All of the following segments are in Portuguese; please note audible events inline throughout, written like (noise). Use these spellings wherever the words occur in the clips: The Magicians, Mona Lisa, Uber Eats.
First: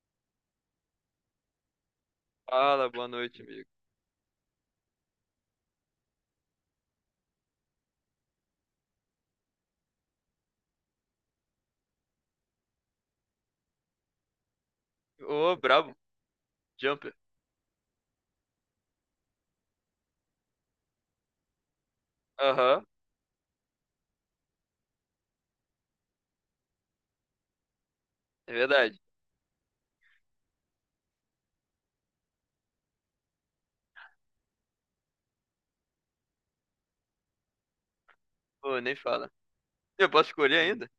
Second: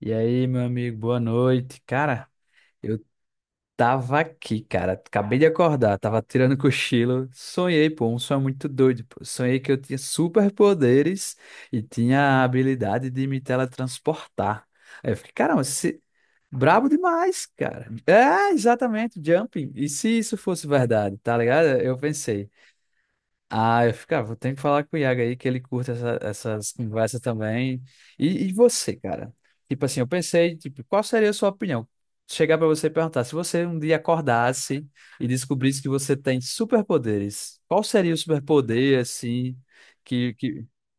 E aí, meu amigo, boa noite. Cara, Fala, eu boa noite, amigo. tava aqui, cara. Acabei de acordar, tava tirando cochilo. Sonhei, pô, um sonho muito doido, pô. Sonhei que eu tinha superpoderes e tinha a habilidade de me teletransportar. Aí eu fiquei, Ô, caramba, brabo. se... brabo Jumper. demais, cara. É, exatamente, jumping. E se isso fosse verdade, tá ligado? Eu pensei. Aham, Ah, eu ficava, tem que falar com o Iago aí que ele curta essas conversas também. E é você, verdade. cara? Tipo assim, eu pensei, tipo, qual seria a sua opinião? Chegar pra você e perguntar, se você um dia acordasse e descobrisse que você tem superpoderes, qual seria o Pô, nem superpoder fala. assim Eu posso que, escolher que... ainda?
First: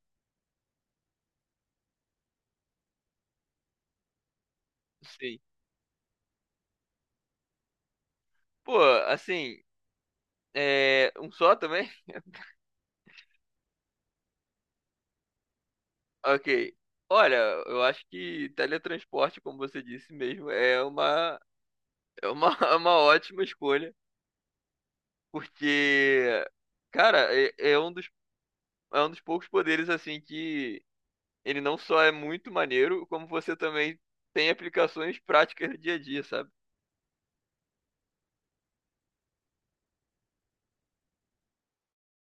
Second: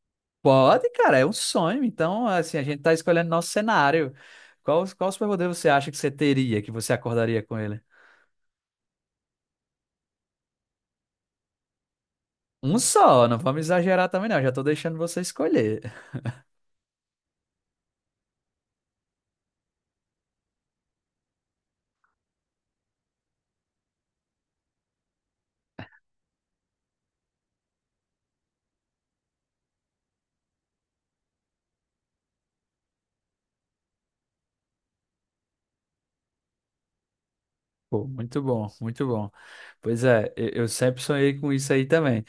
Pode, cara, é um sonho. Então, assim, a gente tá escolhendo nosso cenário. Qual Sim. superpoder você acha que você teria, que você acordaria com ele? Pô, assim, um só também? (laughs) Um só, não vamos exagerar também não, já tô deixando você escolher. Ok. Olha, eu acho que teletransporte, como você disse mesmo, (laughs) é uma ótima escolha, porque, cara, é um dos poucos poderes, assim, que ele não só é muito maneiro, como você também tem aplicações práticas do dia a dia, sabe? Pô, muito bom, muito bom. Pois é, eu sempre sonhei com isso aí também,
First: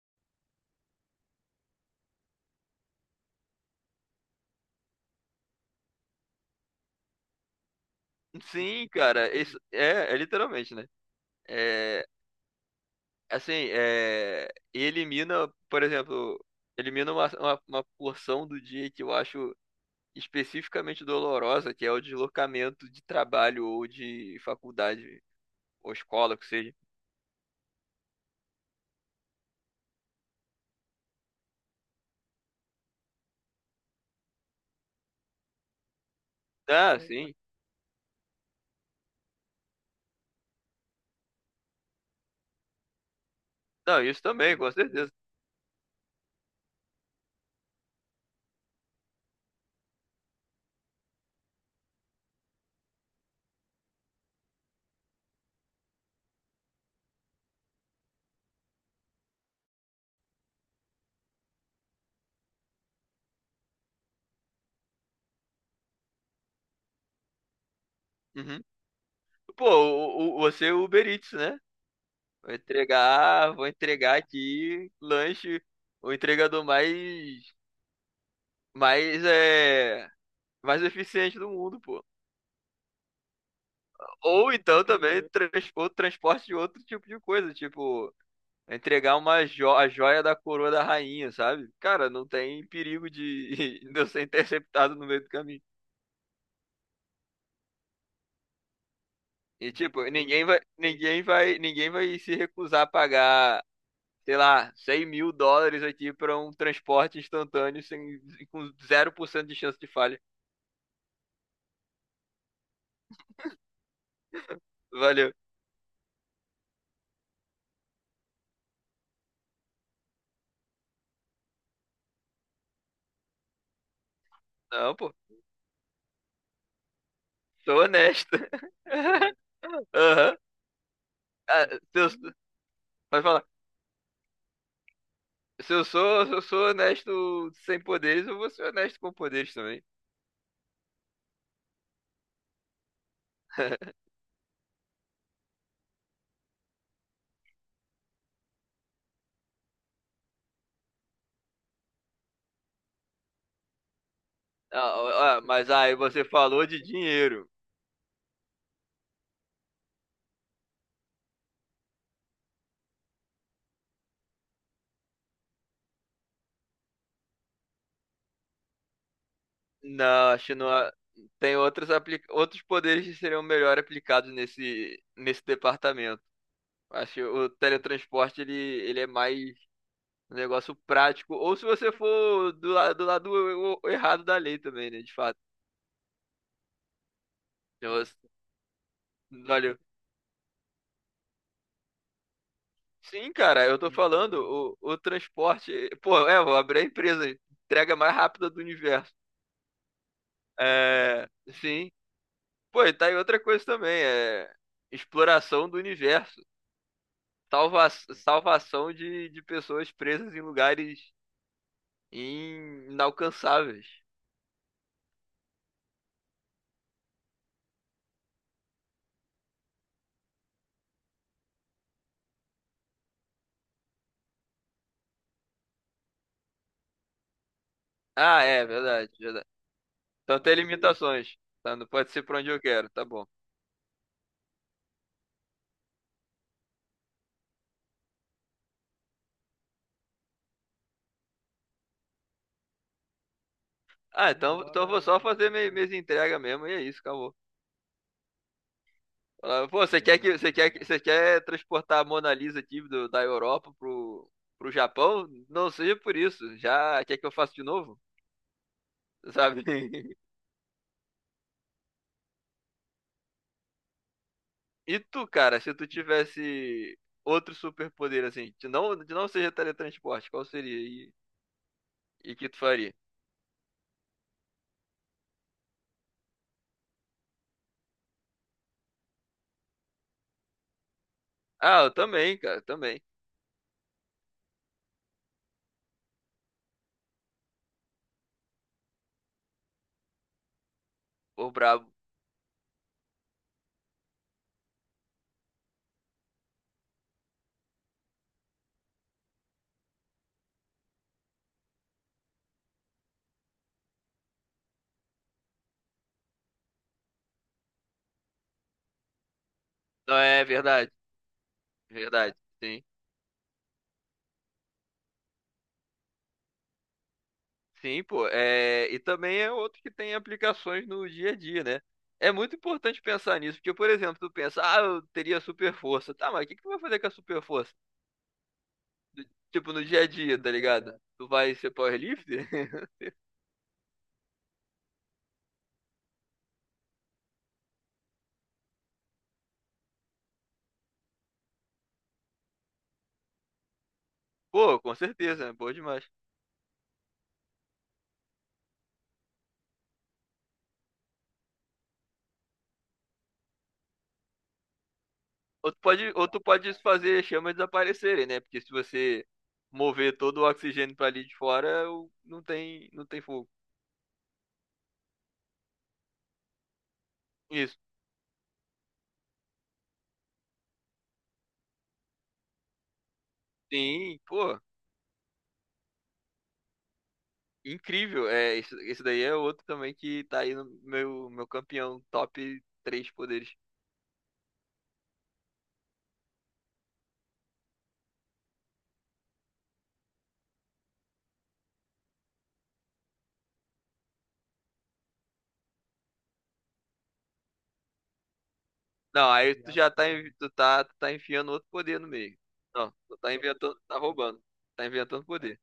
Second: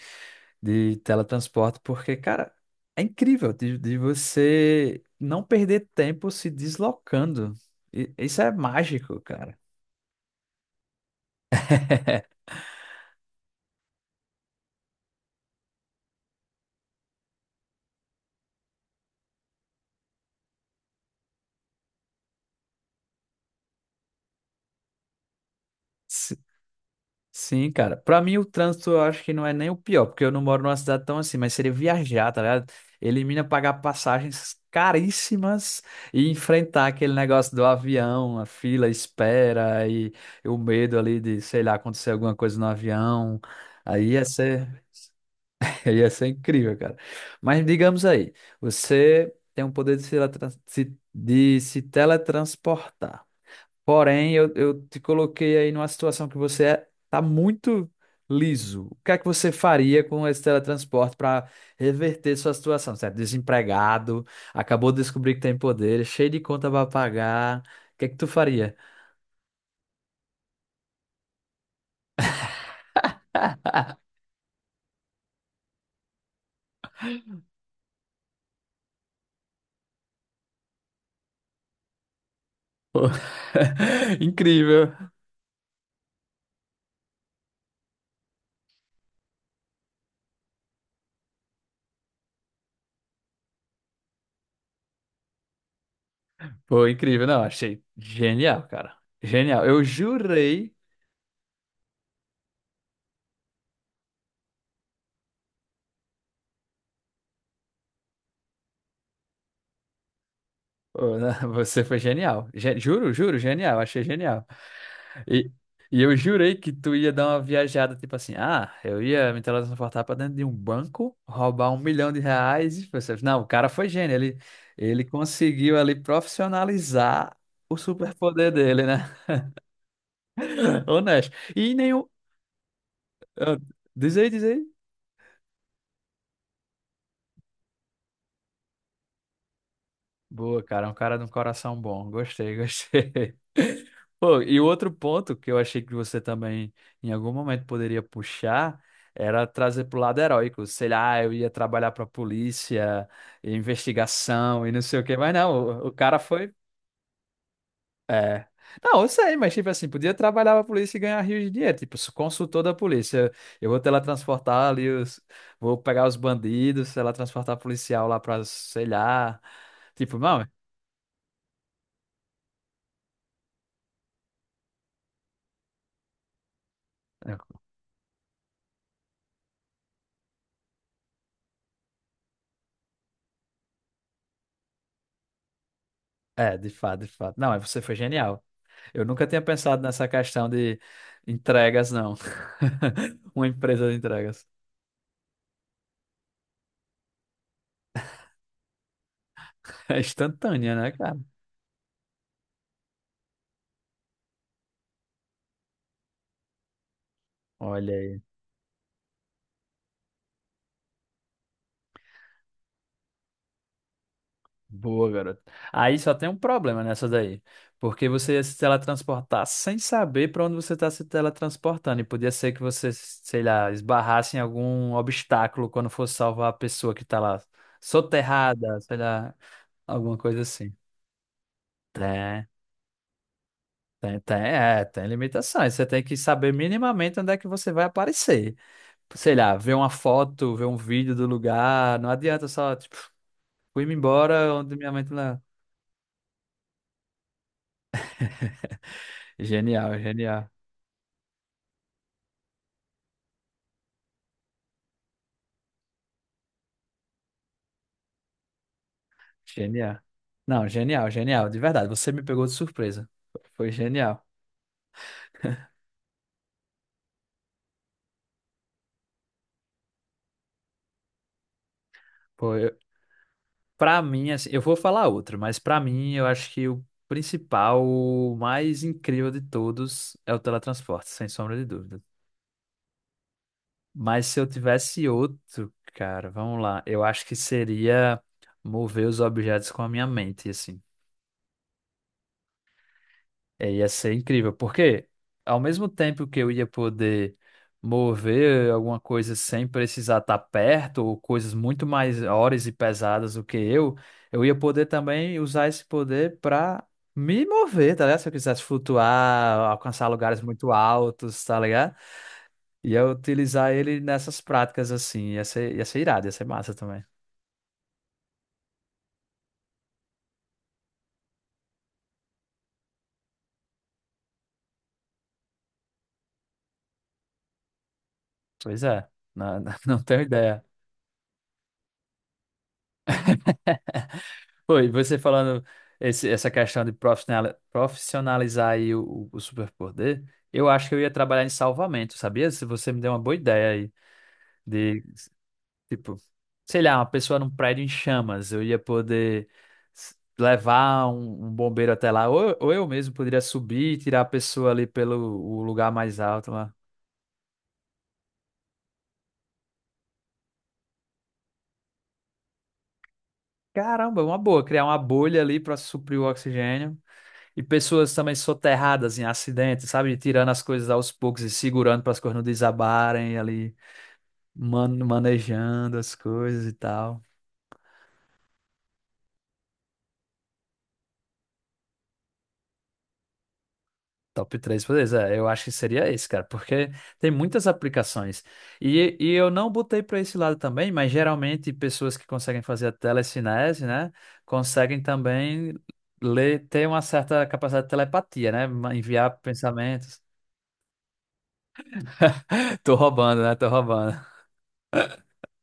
de teletransporte, porque, cara, é incrível de você não perder tempo se deslocando. Isso é Sim, mágico, cara, cara. isso é, é literalmente, né? É, (laughs) assim, é, e elimina, por exemplo, elimina uma porção do dia que eu acho especificamente dolorosa, que é o deslocamento de trabalho ou de faculdade ou escola, que seja. Sim, cara. Pra mim, o trânsito eu acho que não é nem o pior, porque eu não moro numa cidade tão assim, mas seria viajar, tá ligado? Elimina pagar passagens caríssimas e enfrentar Ah, aquele sim. negócio do avião, a fila, a espera e o medo ali de, sei lá, acontecer alguma coisa no avião. Não, Aí isso ia também, ser, com certeza. (laughs) ia ser incrível, cara. Mas digamos aí, você tem o poder de se, teletran- se- de se teletransportar. Porém, eu te coloquei aí numa situação que você tá muito liso. O que é que você faria com esse teletransporte para reverter sua situação? Certo? Desempregado, acabou de descobrir que tem poder, cheio de conta para pagar. O que é que tu Uhum. faria? Pô, você é Uber Eats, né? Vou entregar aqui lanche, o entregador mais é mais eficiente do mundo, pô. Pô, (laughs) Ou então incrível. também outro transporte de outro tipo de coisa, tipo entregar uma jo a joia da coroa da rainha, sabe? Cara, não tem perigo de, (laughs) de eu ser interceptado no meio do caminho. Pô, incrível. Não, achei genial, cara. Genial. E Eu tipo, jurei. Ninguém vai se recusar a pagar, sei lá, 100 mil dólares aqui pra um transporte instantâneo sem, com zero por cento de chance de falha. Pô, (laughs) você foi genial. Juro, juro, genial. Achei genial. Valeu. E, e eu jurei que tu ia dar uma viajada, tipo assim, ah, eu ia me teletransportar pra dentro de um banco, roubar 1 milhão de reais. E você, não, o cara foi gênio, ele, Não, ele pô, conseguiu ali profissionalizar o sou honesto. superpoder dele, né? (laughs) Aham. (laughs) Honesto. Ah, E nenhum. seus- Pode falar. ah, Diz aí, diz aí. Se eu sou honesto sem poderes, eu vou ser honesto com poderes também. Boa, cara, é um cara de um coração bom. Gostei, gostei. (laughs) (laughs) Pô, e o outro ponto que eu achei que você também em algum momento poderia puxar era trazer pro lado heróico. Sei lá, eu ia trabalhar pra polícia, investigação e não sei o quê, mas Ah, ah, não, mas o aí cara você foi. falou de dinheiro. É. Não, eu sei, mas tipo assim, podia trabalhar pra polícia e ganhar rios de dinheiro. Tipo, sou consultor da polícia. Eu vou teletransportar ali os. Vou pegar os bandidos, teletransportar policial lá pra, sei lá. Tipo, Não, não. acho que não. Tem outros, outros poderes que seriam melhor aplicados nesse departamento. Acho que o teletransporte ele é mais um negócio prático. Ou se você for do, do lado errado da lei também, né? De fato. É, de fato, de fato. Não, mas você foi Então, genial. Eu nunca tinha Olha, pensado nessa questão de entregas, não. sim, (laughs) Uma cara, eu empresa tô de entregas. (laughs) falando, o transporte. Pô, é, vou abrir a empresa, entrega mais rápida do universo. É instantânea, né, cara? É, sim. Pô, e tá aí outra coisa também, é exploração do universo. Olha aí. Salvação de pessoas presas em lugares inalcançáveis. Boa, garoto. Aí só tem um problema nessa daí. Porque você ia se teletransportar sem saber para onde você está se teletransportando. E podia ser que você, sei lá, esbarrasse em algum obstáculo quando fosse salvar a pessoa que está lá Ah, é, soterrada, sei verdade, lá, verdade. alguma Então coisa tem assim. limitações. Tá, não pode ser pra É. onde eu quero, tá bom. Tem limitações. Você tem que saber minimamente onde é que você vai aparecer. Sei lá, ver uma foto, ver um vídeo do lugar. Não adianta só, tipo, fui-me Ah, embora então, onde então eu minha vou mente só não. fazer minhas entregas mesmo, e é isso, acabou. Falava, pô, Genial, genial, você quer transportar a Mona Lisa aqui da Europa pro Japão? Não seja por isso. Já quer que eu faça de novo? Sabe? genial. (laughs) Não, genial, genial. De verdade, você me pegou de surpresa. Foi genial. E tu, cara, se tu tivesse outro superpoder assim, que não seja teletransporte, qual seria e que Pô, tu eu, faria? pra mim, assim, eu vou falar outro, mas pra mim, eu acho que o principal, o mais incrível de todos é o teletransporte, sem sombra de Ah, eu dúvida. também, cara, também. Mas se eu tivesse outro, cara, vamos lá. Eu acho que seria mover os objetos com a minha mente, assim. Pô, brabo. É, ia ser incrível, porque ao mesmo tempo que eu ia poder mover alguma coisa sem precisar estar perto, ou coisas muito maiores e pesadas do que eu ia poder também usar esse poder para me mover, tá ligado? Se eu quisesse flutuar, alcançar Não lugares é muito verdade, altos, tá ligado? verdade. Sim. Ia utilizar ele nessas práticas assim, ia ser irado, ia ser massa também. Sim, pô. É, e também é outro que tem aplicações no dia a dia, né? É muito importante pensar nisso, porque, por exemplo, tu pensa, ah, eu teria super força. Tá, mas o que que tu vai fazer com a super força? Pois é, Do- não, não Tipo, no (laughs) não dia a tenho dia, tá ideia. ligado? Tu vai ser powerlifter? (laughs) Pô, e você falando essa questão de profissionalizar aí o superpoder, eu acho que eu ia trabalhar em salvamento, sabia? Se você me deu uma boa ideia aí Pô, com de, certeza, né? Boa demais. tipo, sei lá, uma pessoa num prédio em chamas, eu ia poder levar um bombeiro até lá, ou eu mesmo poderia subir e tirar a pessoa ali pelo o lugar mais Ou tu alto lá. pode fazer chamas desaparecerem, né? Porque se você mover todo o oxigênio pra ali de fora, não tem, não tem fogo. Caramba, uma boa, criar uma bolha ali para suprir o oxigênio. E Isso. pessoas também soterradas em acidentes, sabe? Tirando as coisas aos poucos e segurando para as coisas não desabarem ali, Sim, pô. Manejando as coisas e tal. Incrível, é, isso daí é outro também que tá aí no meu, meu campeão, top 3 poderes. Top 3 poderes, é, eu acho que seria esse, cara, porque tem muitas aplicações. E eu não botei para esse lado também, mas geralmente pessoas que conseguem fazer a telecinese, né, conseguem também ler, ter uma certa capacidade de telepatia, né, Não, enviar aí tu já tá, pensamentos. Tu tá, tu tá enfiando outro poder no meio. (laughs) Não, Tô tu tá roubando, né? Tô inventando, tá roubando. roubando. Tá inventando poder.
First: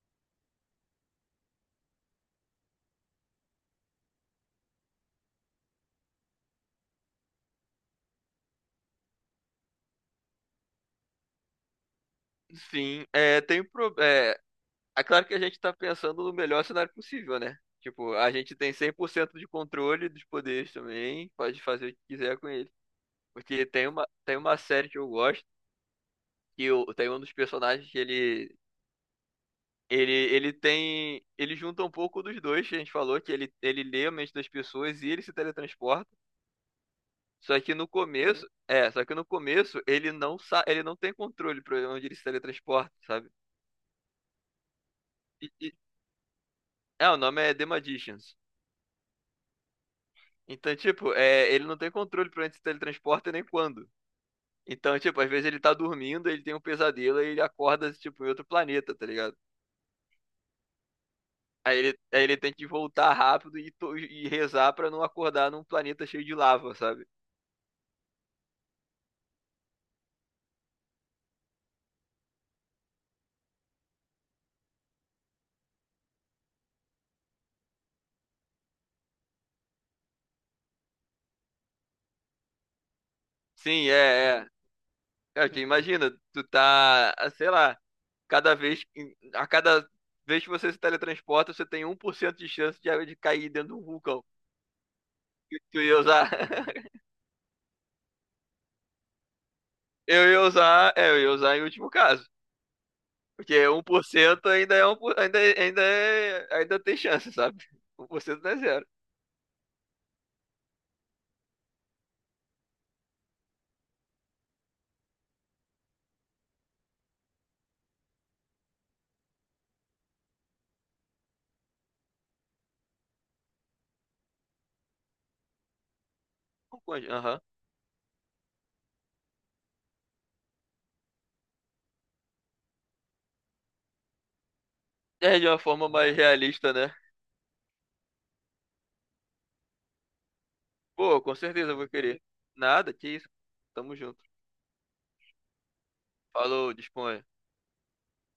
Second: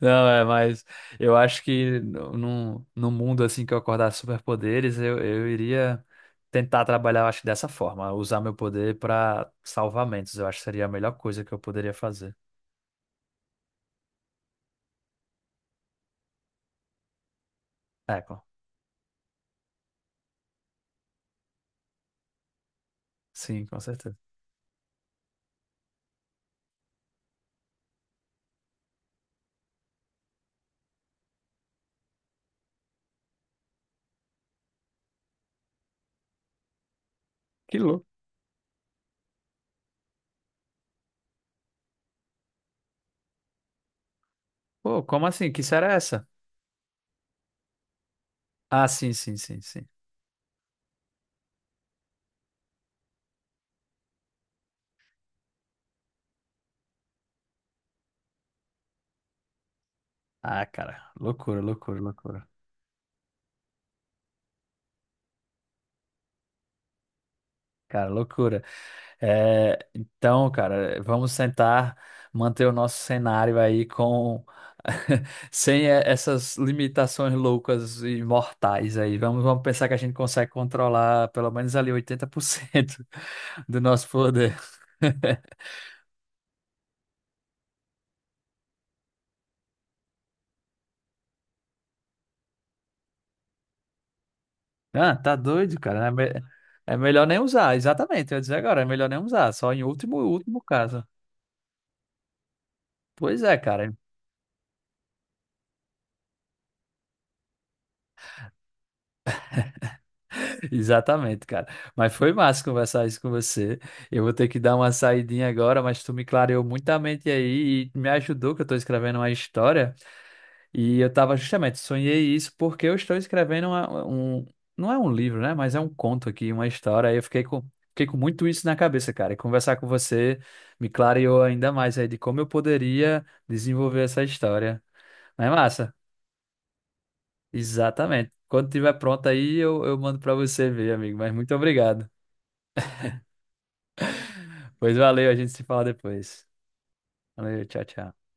Não, é, mas eu acho que no, num- num mundo assim que eu acordasse superpoderes, eu iria tentar trabalhar, eu acho, dessa forma, usar meu poder para salvamentos. Eu acho que seria a melhor coisa que eu poderia fazer. Sim, é, tem um pro, é, é claro que a gente tá pensando no melhor cenário possível, né? Tipo, É, a gente tem 100% de controle dos poderes também, pode fazer o que quiser com ele. sim, Porque com certeza. tem uma série que eu gosto, tem um dos personagens que ele Ele, ele tem. Ele junta um pouco dos dois que a gente falou, que ele lê a mente das pessoas e ele se teletransporta. Só que Que no louco. começo. É, só que no começo ele não sa ele não tem controle pra onde ele se teletransporta, sabe? Pô, como E, assim? Que e- série é essa? é, o nome é The Magicians. Ah, sim, sim, sim, sim. Então, tipo, é, ele não tem controle pra onde se teletransporta nem quando. Então, tipo, às vezes ele tá dormindo, ele tem um pesadelo e ele acorda, tipo, em outro planeta, tá ligado? Ah, cara, loucura, loucura, Aí ele loucura. tem que voltar rápido e, e rezar pra não acordar num planeta cheio de lava, sabe? Cara, loucura. É, então, cara, vamos tentar manter o nosso cenário aí com (laughs) sem essas limitações loucas e mortais aí. Vamos pensar que a gente consegue controlar pelo menos ali 80% (laughs) do Sim, nosso é, é. poder. Cara, que (laughs) imagina, tu tá, ah, sei lá, a cada vez que você se teletransporta, você tem um por cento de chance de cair dentro de um vulcão. Ah, tá E doido, tu ia cara. É, usar, é (laughs) melhor nem usar, exatamente. Eu ia dizer agora, é melhor nem usar, só em último, eu ia último usar, caso. é, eu ia usar em último caso, Pois é, porque um cara. por cento ainda é ainda, ainda é, ainda tem chance, sabe? 1% não é zero. Exatamente, cara. Mas foi massa conversar isso com você. Eu vou ter que dar uma saidinha agora, mas tu me clareou muito a mente aí e me ajudou que eu tô escrevendo uma história e eu tava justamente, sonhei isso porque eu estou escrevendo não é um livro, né, mas é um conto aqui, uma Mas, história. Aí eu aham. fiquei com, muito isso na cabeça, cara. E conversar com você me clareou ainda mais aí de como eu poderia desenvolver essa história. É Não de é uma forma massa? mais realista, né? Exatamente. Quando tiver pronto aí, eu mando pra você ver, amigo. Pô, Mas com muito certeza eu vou obrigado. querer. Nada, que isso. Tamo junto. Pois valeu, a gente se fala depois. Falou, dispõe. Valeu, tchau, tchau.